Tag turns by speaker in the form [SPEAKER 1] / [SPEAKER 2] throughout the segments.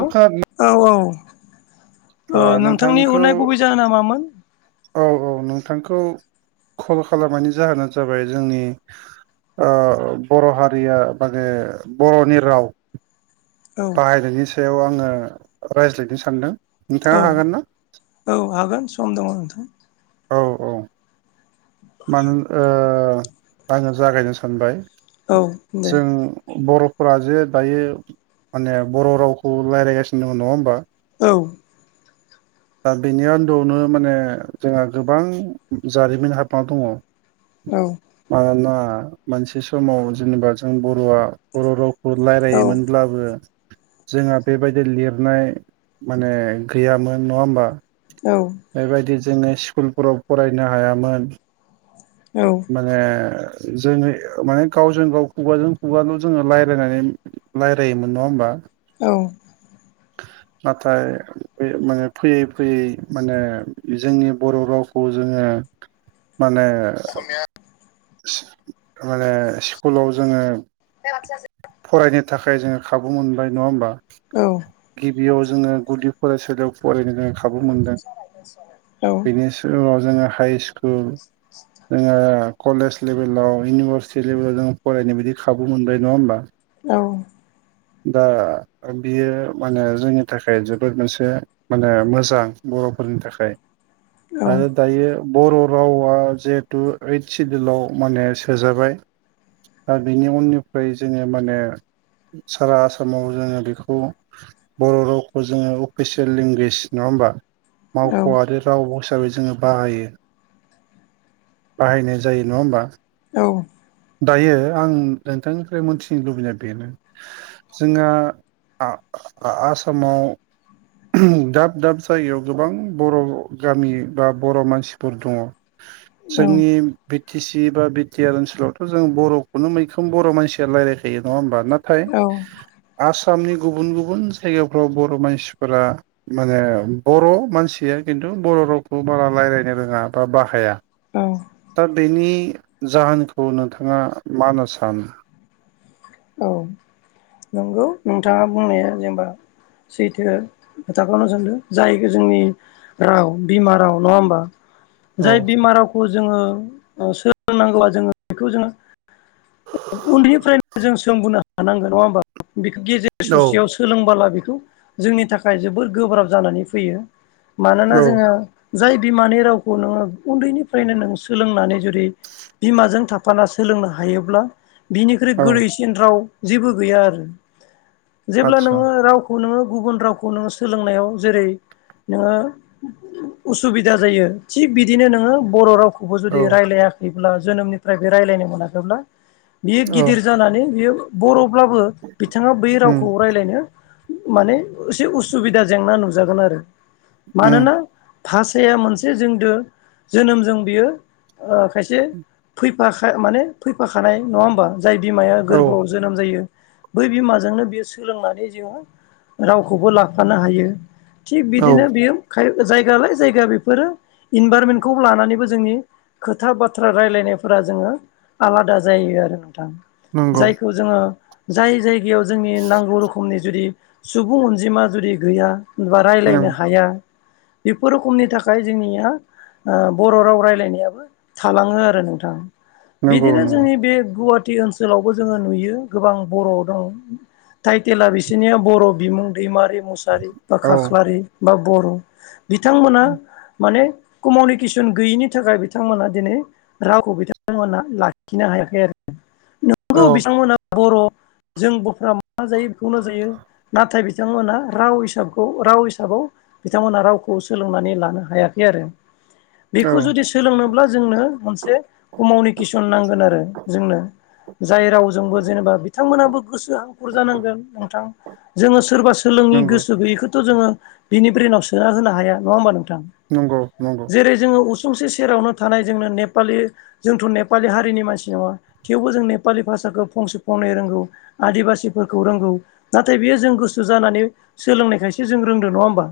[SPEAKER 1] अ
[SPEAKER 2] औ औ। नोंथांनि
[SPEAKER 1] नोंथांखौ
[SPEAKER 2] अरनाय गुबै जाहोन नाामामोन?
[SPEAKER 1] औ औ नोंथांखौ कल खालामनायनि जाहोनानो जाबाय जोंनि बर' हारिया माने बर'नि राव
[SPEAKER 2] औ
[SPEAKER 1] बाहायनायनि सायाव आङो रायज्लायनो सानदों। नोंथाङा
[SPEAKER 2] औ
[SPEAKER 1] हागोन ना
[SPEAKER 2] औ हागोन सम दङ नोंथां।
[SPEAKER 1] औ औ। मानोोन आङो जागायनो सानबाय
[SPEAKER 2] औ दे
[SPEAKER 1] जों बर' न जे दायो माने बर' रावखौ रायज्लायगासिनो दङ नङा होमबा?
[SPEAKER 2] औ
[SPEAKER 1] दा बेनि आन्दोआवनो माने जोंहा गोबां जारिमिन हाबा दङ।
[SPEAKER 2] औ
[SPEAKER 1] मानोना मोनसे समाव जेनेबा जों बर'आ बर' रावखौ
[SPEAKER 2] औ
[SPEAKER 1] रायलायोमोनब्लाबो जोंहा बेबायदि लिरनाय माने गैयामोन नङा होमबा?
[SPEAKER 2] औ
[SPEAKER 1] बेबायदि जोङो स्कुलफोराव फरायनो हायामोन।
[SPEAKER 2] औ
[SPEAKER 1] माने जोङो माने गावजों गाव खुगाजों खुगाल' जोङो रायजलायनानै रायजलायोमोन नङा होमबा?
[SPEAKER 2] औ।
[SPEAKER 1] नाथाय माने फैयै फैयै माने जोंनि बर' रावखौ जोङो माने माने स्कुलाव जोङो
[SPEAKER 2] बेसा [unintelligible]
[SPEAKER 1] नि थाखाय जोङो खाबु मोनबाय नङा होमबा?
[SPEAKER 2] औ।
[SPEAKER 1] बेयाव जोङो गुदि फरायसालियाव फरायनो जोङो खाबु मोनदों बेनि सिगाव जोङो हाइ स्कुल जोङो कलेज लेभेलाव इउनिभारसिटि लेभेलाव जों फरायनाय बायदि खाबु मोनबाय नङा होमबा?
[SPEAKER 2] औ
[SPEAKER 1] दा बियो माने जोंनि थाखाय जोबोद मोनसे माने मोजां। बर'फोरनि थाखाय आरो दायो बर' रावा जिहेथु ओइथ सिदुलाव माने सोजाबाय दा बेनि उननिफ्राय जोङो माने सारा आसामाव जोङो बेखौ बर' रावखौ जोङो अफिसियेल लेंगुवेज नङा होमबा? मावख'आ आरो राव हिसाबै जोङो बाहायो। बाहायनाय जायो नङा होमबा?
[SPEAKER 2] औ
[SPEAKER 1] दायो आं नोंथांनिफ्राय मोनथिनो लुबैनाया बेनो जोंहा आ -आसामाव दाब दाब जायगायाव गोबां बर' गामि बा बर' मानसिफोर दङ।
[SPEAKER 2] औ
[SPEAKER 1] जोंनि बि टि सि बा बिटिआर ओनसोलाव जों बर'खौनो मैखोम बर' मानसिया रायज्लायखायो नङा होमबा? नाथाय आस आसामनि गुबुन गुबुन जायगाफ्राव बर' मानसिफोरा माने बर' मानसिया खिन्थु बर' रावखौ बारा रायज्लायनो रोङा बा बाहाया। दा बेनि जाहोनखौ नोंथाङा मा होनना सानो?
[SPEAKER 2] औ नंगौ नोंथाङा बुंनाया जेनेबा सैथो खोथाखौनो सानदों जाय जोंनि राव बिमा राव नङा होमबा? जाय
[SPEAKER 1] औ
[SPEAKER 2] बिमा रावखौ जोङो ओ सोलोंनांगौआ जोङो बेखौ जोङो उन्दैनिफ्राय जों सोंबोनो हानांगोन। नङा होमबा? बिखौ गेजेर
[SPEAKER 1] औ
[SPEAKER 2] ससेयाव सोलोंबोला बि खौ जोंनि थाखाय जोबोर गोब्राब जानानै फैयो। मानोना
[SPEAKER 1] औ
[SPEAKER 2] जोङो जाय बिमानि रावखौ नोङो उन्दैनिफ्रायनो नों सोलोंनानै जुदि बिमाजों थाफाना सोलोंनो हायोब्ला बिनिख्रुइ
[SPEAKER 1] औ
[SPEAKER 2] गोरलैसिन राव जेबो गैया आरो। जेब्ला
[SPEAKER 1] आतसा
[SPEAKER 2] नोङो रावखौ नोङो गुबुन रावखौ नोङो सोलोंनायाव जेरै नोङो उसुबिदा जायो थिग बिदिनो नोङो बर' राव खौबो जुदि
[SPEAKER 1] औ
[SPEAKER 2] रायज्लायाखैब्ला जोनोमनिफ्रायबो रायलायनो मोनाखैब्ला बियो
[SPEAKER 1] औ
[SPEAKER 2] गिद दिर जानानै बियो बर'ब्लाबो बिथाङा बै
[SPEAKER 1] उम
[SPEAKER 2] रावखौ रायज्लायनो माने एसे उसुबिदा जेंना नुजागोन आरो।
[SPEAKER 1] उम
[SPEAKER 2] मानोना भाषाया मोनसे जोंदो जोनोमजों बियो ओ खायसे फै माखा माने फैफाखानाय। नङा होमबा? जाय बिमाया
[SPEAKER 1] औ
[SPEAKER 2] गोरबोआव जोनोम जायो बै बिमाजोंनो बियो सोलोंनानै जोङो रावखौबो लाफानो हायो। थिग
[SPEAKER 1] औ
[SPEAKER 2] बिदिनो बियो खाय जायगा लाय जायगा बिफोरो इनभारमेन्टखौ लानानैबो जोंनि खोथा बाथ्रा रायलायनायफोरा जोङो आलादा जायो आरो नों थां
[SPEAKER 1] नंगौ
[SPEAKER 2] जायखौ जोङो जाय जायगायाव जोंनि नांगौ रोखोमनि जुदि सुबुं अनजिमा जुदि गैया बा
[SPEAKER 1] उम
[SPEAKER 2] रायज्लायनो हाया बेफोर रखमनि थाखाय जोंनिया ओ बर' राव रायलायनायाबो थालाङो आरो नोंथां।
[SPEAKER 1] नंगौ
[SPEAKER 2] बिदिनो
[SPEAKER 1] नंगौ
[SPEAKER 2] जोंनि बे गुवा टि ओनसोलावबो जोङो नुयो गोबां बर' दं थटाइटेला बिसिनिया बर' बिमुं दैमारि मुसारि बा
[SPEAKER 1] औ
[SPEAKER 2] खाख्लारि बा बर' बिथांमोना माने कमनिकेसन गैयिनि थाखाय बिथांमोना दिनै रावखौ बिथांमोना लाखिनो हायाखै आरो।
[SPEAKER 1] औ
[SPEAKER 2] नोंगौ बिथांमोना बर'। जों बफ्रा मा जायो बिखौनो जायो। नाथाय बिथांमोनहा राव हिसाबखौ राव हिसाबाव बिथांमोना रावखौ सोलोंनानै लानो हायाखै आरो। बेखौ
[SPEAKER 1] औ
[SPEAKER 2] जुदि सोलोंनोब्ला जोंनो मोनसे कमाउनिकेसन नांगोन आरो। जोंनो। जाय रावजोंबो जेनेबा बिथांमोनाबो गोसो हांखुर जानांगोन नोंथां। जोङो सोरबा स सोलोंनि
[SPEAKER 1] नंगौ
[SPEAKER 2] गोसो गैयिखौथ' जोङो बिनि ब्रेनाव सोना होनो हाया। नङा होमबा नों थां
[SPEAKER 1] नंगौ नंगौ
[SPEAKER 2] जेरै जोङो उस सुंसे सेरावनो थानाय जोंनो नेपालि जोंथ' नेपालि हारिनि मानसि नङा थेवबो जों नेपालि भाषाखो फंसे फंनै रोंगौ आदिबासिफोरखौ रोंगौ नाथाय बियो जों गोसो जानानै सोलोंनायखायसो जों रोंदों। नङा होमबा?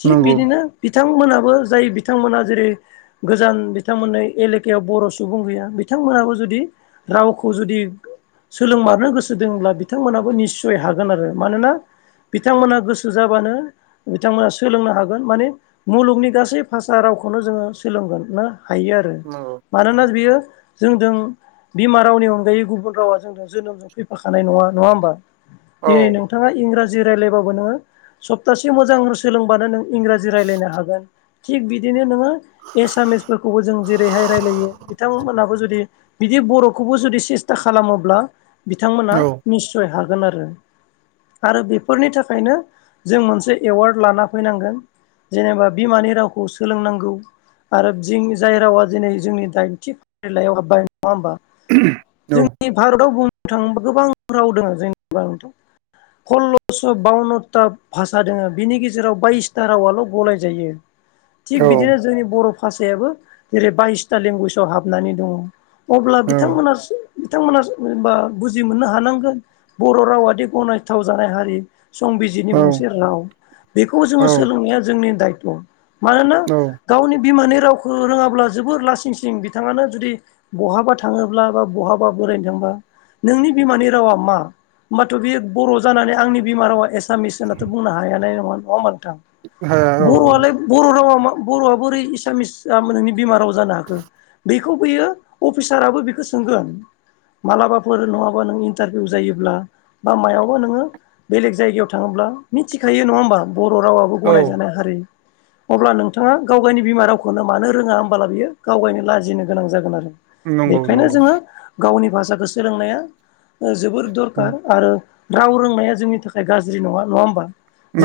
[SPEAKER 2] थिग
[SPEAKER 1] नंगौ
[SPEAKER 2] बिदिनो थां मोनाबो जाय बिथांमोना जेरै गोजान बिथांमोन्नो एलेखायाव बर' सुबुं गैया बिथां थांमोनाबो जुदि रावखौ जुदि सोलोंमारनो गोसो दोङोब्ला बिथांमोनाबो निस्सय हागोन आरो। मानोना बिथांमोना गोसो जाबानो बिथांमोना सोलोंनो हागोन माने मुलुगनि गासै भाषा राव गावख'नो जोङो सोलोंगोननो हायो आरो
[SPEAKER 1] नंगौ औ
[SPEAKER 2] मानोना बियो जोंदों बिमा रावनि अनगायै गुबुन रावा जोंदों जोनोमजों फैफाखानाय नङा। नङा होमबा?
[SPEAKER 1] औ
[SPEAKER 2] दिनै नोंथाङा इंराजि रायलायबाबो नोङो सप्तासे मोजां सोलों बानो नों इंराजि रायज्लायनो हागोन। थिग बिदिनो नोङो एसामिसफोरखौबो जों जेरैहाय रायलायो बिथांमोनाबो जुदि दि बर'खौबो जुदि सेस्था खालामोब्ला बिथांमोना
[SPEAKER 1] औ
[SPEAKER 2] निस्सय हागोन आरो। आरो बेफोरनि थाखायनो जों मोनसे एवार्ड लाना फैनांगोन। जेनेबा बिमानि रावखौ सोलोंनांगौ आरो दिं जाय रावा दिनै जोंनि दाइनथि फारिलाइयाव हाब्बाय। नङा होमबा?
[SPEAKER 1] औ
[SPEAKER 2] जोंनि भारताव बुंनो थाङोबा गोबां राव दङो जोंनि भारताव। सल्लस' बावन्नता भाषा दोङो बिनि गेजेराव बायसथा रावाल' गलाय जायो। थिग बिदिनो जोंनि बर' भाषायाबो जेरै बायसथा लेंगुवेजाव हाबनानै दङ। अब्ला
[SPEAKER 1] औ
[SPEAKER 2] बिथांमोनासो बिथांमोनाबा बुजि मोननो हानांगोन बर' रावाद गनायथाव जानाय हारि संबिजितनि
[SPEAKER 1] औ
[SPEAKER 2] गंसे राव बेखौ जोङो
[SPEAKER 1] औ
[SPEAKER 2] सोलोंनाया जोंनि दायथ' मानोना
[SPEAKER 1] औ
[SPEAKER 2] गावनि बिमानि रावखौ रोङाब्ला जोबोर लासिं सिं बिथाङानो जुदि बहाबा थाङोब्ला बा बहाबा बोरायनो थांबा नोंनि बिमानि रावा मा होमबाथ' बे बर' जानानै आंनि बिमा रावा एसे आसामिस होनथ' बुंनो हायाानाय नङा नङा होमा नोंथां
[SPEAKER 1] हाया औ
[SPEAKER 2] बर'आलाय बर' रावा मा बर'आ बोरै एसामिस नोंनि बेमार राव जानो हाखो बेखौ बियो अफिसाराबो बेखौ सोंगोन मा्लाबाफोर नङाबा नों इन्टारभिउ जायोब्ला बा मायावायावबा नोङो बेलेग जायगायाव थाङोब्ला मिथिखायो नङा होमबा बर' रावाबबो
[SPEAKER 1] औ
[SPEAKER 2] गनायजानाय हारि अब्ला नोंथाङा गाव गावनि बिमा रावखौनो मानो रोङा होमबला बियो गावगायनो लाजिनो गोनां जागोन आरो।
[SPEAKER 1] नंगौ
[SPEAKER 2] बेखायनो
[SPEAKER 1] नंगौ
[SPEAKER 2] जोङो गावनि भाषाखौ सोलोंनाया जोोबोर दरखार आरो राव रोंनाया जोंनि थाखाय गाज्रि नङा नङा होमबा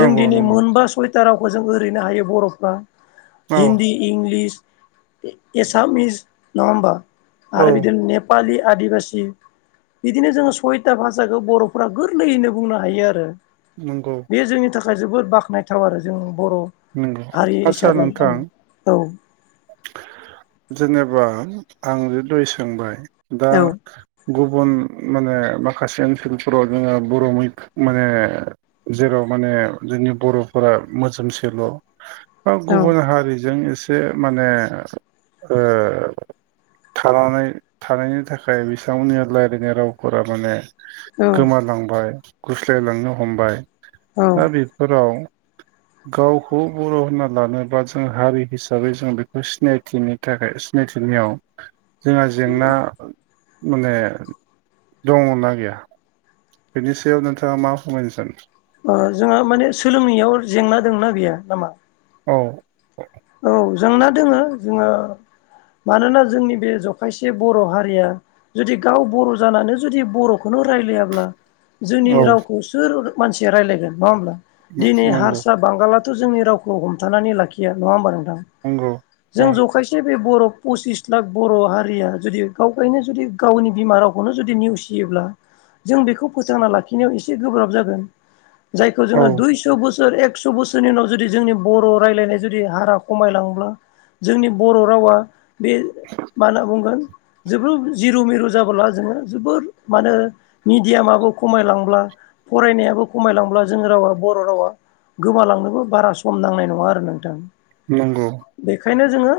[SPEAKER 2] जों दिनै
[SPEAKER 1] नंगौ
[SPEAKER 2] मोनबा सयताराव खौ जों ओरैनो हायो बर'फ्रा
[SPEAKER 1] औ
[SPEAKER 2] हिन्दी, इंलिस एसामिस, नङा होमबा
[SPEAKER 1] औ
[SPEAKER 2] आरो बिदिनो नेपाालि, आदिबासि बिदिनो जोङो सयता भाषाखौ बर'फोरा गोरलैयैनो बुंनो हायो आरो।
[SPEAKER 1] नोंगौ।
[SPEAKER 2] बे जोंनि थाखाय जोबोद बाख्नायथाव आरो जों बर'
[SPEAKER 1] नंगौ
[SPEAKER 2] हारि
[SPEAKER 1] आदसा
[SPEAKER 2] हिसाबै
[SPEAKER 1] नोंथां
[SPEAKER 2] औ।
[SPEAKER 1] जेनेबा आं जि दय सोंबाय दा
[SPEAKER 2] औ
[SPEAKER 1] गुबुन माने माखासे ओनसोलफोराव जोङो बर' मै माने जेराव माने जोंनि बर'फोरा मोजोमसेल' बा
[SPEAKER 2] औ
[SPEAKER 1] गुबुन हारिजों एसे माने ओ थानानै थानायनि थाखाय बिथांमोननि रायज्लायनाय रावफोरा माने
[SPEAKER 2] औ
[SPEAKER 1] गोमालांबाय गुस्लायलांनो हमबाय
[SPEAKER 2] औ
[SPEAKER 1] दा बेफोराव गावखौ बर' होनना लानोबा जों हारि हिसा हिसाबै जों बेखौ सिनायथिनि थाखाय सिनायथिनायाव जोंहा जेंना माने दङना गैया? बेनि सायाव नोंथाङा मा फोरमायनो सानो?
[SPEAKER 2] जोंहा माने सोलोंनायाव जेंना दंनाा बेयो नामा?
[SPEAKER 1] औ।
[SPEAKER 2] औ जोंना दोङो जोङो मानोना जोंनि बे जखायसे बर' हारिया जुदि गाव बर' जानानै जुदि बर'खौनो रायलायाब्ला जोंनि
[SPEAKER 1] औ
[SPEAKER 2] रावखौ सोर मानसिया रायज्लायगोन नङा होमब्ला? दिनै
[SPEAKER 1] नंगौ
[SPEAKER 2] हारसा बांगाला जोंनि रावखौ हमथानानै लाखिया नङा होमबा नोंथां?
[SPEAKER 1] नंगौ औ
[SPEAKER 2] जों ज'खायसे बे बर' पसिस लाख बर' हारिया जुदि गाव गायनो जुदि गावनि बिमा रावखौनो जुदि नेवसियो जों बेखौ फोथांना लाखिनायाव एसे गोब्राब जागोन। जायखौ
[SPEAKER 1] औ
[SPEAKER 2] जोङो दुइस' बोसोर एकस' बोसोरनि उनाव जुदि जोंनि बर' रायज्लायनाय जुदि हारा खमायलाङोब्ला जोंनि बर' रावा बे मा होनना बुंगोन जोबद जिरु मिरु जाबोला जोङो जोबोर माने मिडियामाबो खमायलांब्ला फरायनायाबो खमायलांब्ला जोंनि रावा बर' रावा गोमालांनोबो बारा सम नांनाय नङा आरो नों
[SPEAKER 1] नंगौ
[SPEAKER 2] बेखायनो जोङो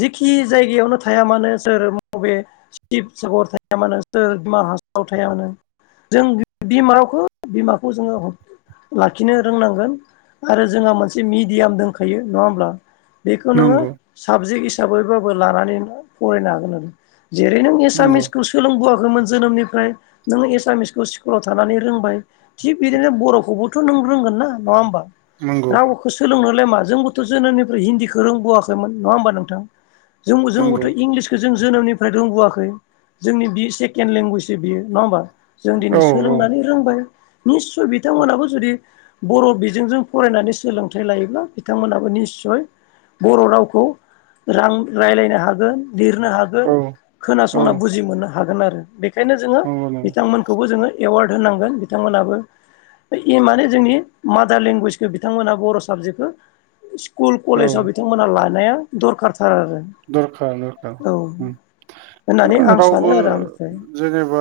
[SPEAKER 2] जिखि जायगायावनो थाया मानो सोर बबे शिबसागर थाया मानो सोर बिमा हासाराव थाया मानो जों बिमाखौ बिमाखौ जोङो हर लाखिनो रोंनांगोन आरो जोंहा मोनसे मि मियाम दखायो नङा हब्ला बेखौ नोङो
[SPEAKER 1] नंगौ
[SPEAKER 2] साबजेक् हिसाबै हिसाबैबाबो लानानै फरायनो हागोन आरो जेरै नों
[SPEAKER 1] नंगौ
[SPEAKER 2] एसामिसखौ सोलोंबो जोनोमनिफ्राय नोङ एसामिसखौ स्कुलाव थानानै रोंबाय थिग बिदिनो बर'खौबोथ' नों रोंगोन नङा होमबा?
[SPEAKER 1] नंगौ
[SPEAKER 2] नोलाय मा जोंबोथ' जोनोमनिफ्राय हिन्दीखौ रोंबोआाखैमोन नङा होमबा नोंथां? जों जोंबोथ'
[SPEAKER 1] नंगौ
[SPEAKER 2] इंलिसखौ जों जोनोमनिफ्राय रोंबोआखै जोंनि बि सेकेणड लेंगुवेजसो बियो नङा होमबा? जों दिनै
[SPEAKER 1] औ
[SPEAKER 2] सोलोंनानै रोंबाय निस्सय बिथांमोनाबो जुदि बर' बिजोंजों फरायनानै सोलों थाइ लायोब्ला बिथांमोनाबो निसय बर' रावखौ रां रायज्लायनो हागोन लिरनो हागोन
[SPEAKER 1] औ औ
[SPEAKER 2] खोनासंना बुजि मोननो हागोन आरो। बेखायनो जोङो
[SPEAKER 1] नंगौ नंगौ
[SPEAKER 2] बिथांमोनखौबो जोङो एवार्ड होनांगोन बिथांमोनाबो इ माने जोंनि मादार लेंगुवेजखौ बिथांमोनहा बर' साबजेक्टखौ स्कुल
[SPEAKER 1] औ
[SPEAKER 2] कलेजाव बिथांमोना लानाया दरखार
[SPEAKER 1] दरखार औ
[SPEAKER 2] होननानै आं सानो
[SPEAKER 1] रावबो
[SPEAKER 2] आरो आंनिफ्राय
[SPEAKER 1] जेनेबा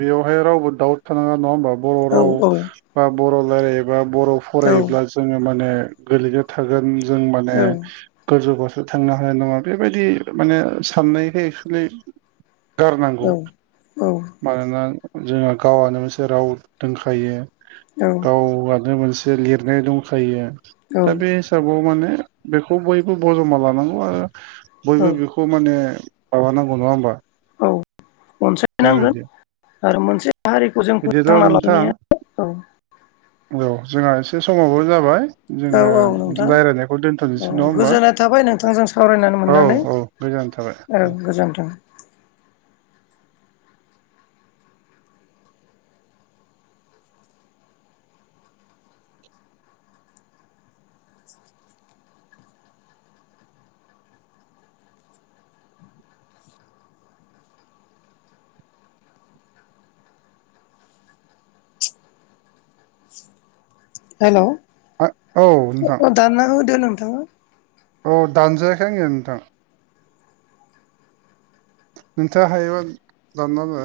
[SPEAKER 1] बेयावहाय रावबो दाउट नाङा नङा होमबा बर'
[SPEAKER 2] औ
[SPEAKER 1] राव
[SPEAKER 2] औ
[SPEAKER 1] बा बर' रायलायोबा बर'
[SPEAKER 2] औ
[SPEAKER 1] फरायोब्ला जोङो माने गोरलैनो थागोन जों माने
[SPEAKER 2] औ
[SPEAKER 1] गोजौआवसेो थांनो हानाय नङा। बेबायदि माने साननायखाय एक्सुलि गारनांगौ
[SPEAKER 2] औ
[SPEAKER 1] मानोना जोंहा गावआनो मोनसे राव दोनखायो
[SPEAKER 2] औ
[SPEAKER 1] गावआनो मोनसे लिरनाय दंखायो दा बे हिसाबाव माने बेखौ बयबो बजबमा लानांगौ आरो।
[SPEAKER 2] औ
[SPEAKER 1] बयबो बेखौ माने माबानांगौ नङा होमबा?
[SPEAKER 2] औ
[SPEAKER 1] दा
[SPEAKER 2] अनसायनांगोन
[SPEAKER 1] बिदि
[SPEAKER 2] आरो मोनसे हारिखौ जों
[SPEAKER 1] बिदिब्ला
[SPEAKER 2] फोथांना
[SPEAKER 1] नोंथां
[SPEAKER 2] लायनाया औ
[SPEAKER 1] औ जोंहा एसे समावबो जाबाय।
[SPEAKER 2] औ
[SPEAKER 1] जोङो
[SPEAKER 2] औ नोंथां
[SPEAKER 1] रायज्लायनायखौ दोनथ'नोसै
[SPEAKER 2] औ
[SPEAKER 1] नङा होमबा
[SPEAKER 2] गोजोननाय थाबाय नोंथांजों सावरायनानै
[SPEAKER 1] औ
[SPEAKER 2] मोननानै।
[SPEAKER 1] औ गोजोननाय थाबाय
[SPEAKER 2] औ गोजोन्थों। हेल'
[SPEAKER 1] औ औ नोंथां
[SPEAKER 2] अ दाना होदो नोंथाङा।
[SPEAKER 1] औ दानजायाखै आंना नोंथां। नोंथाङा हायोबा दानना होनो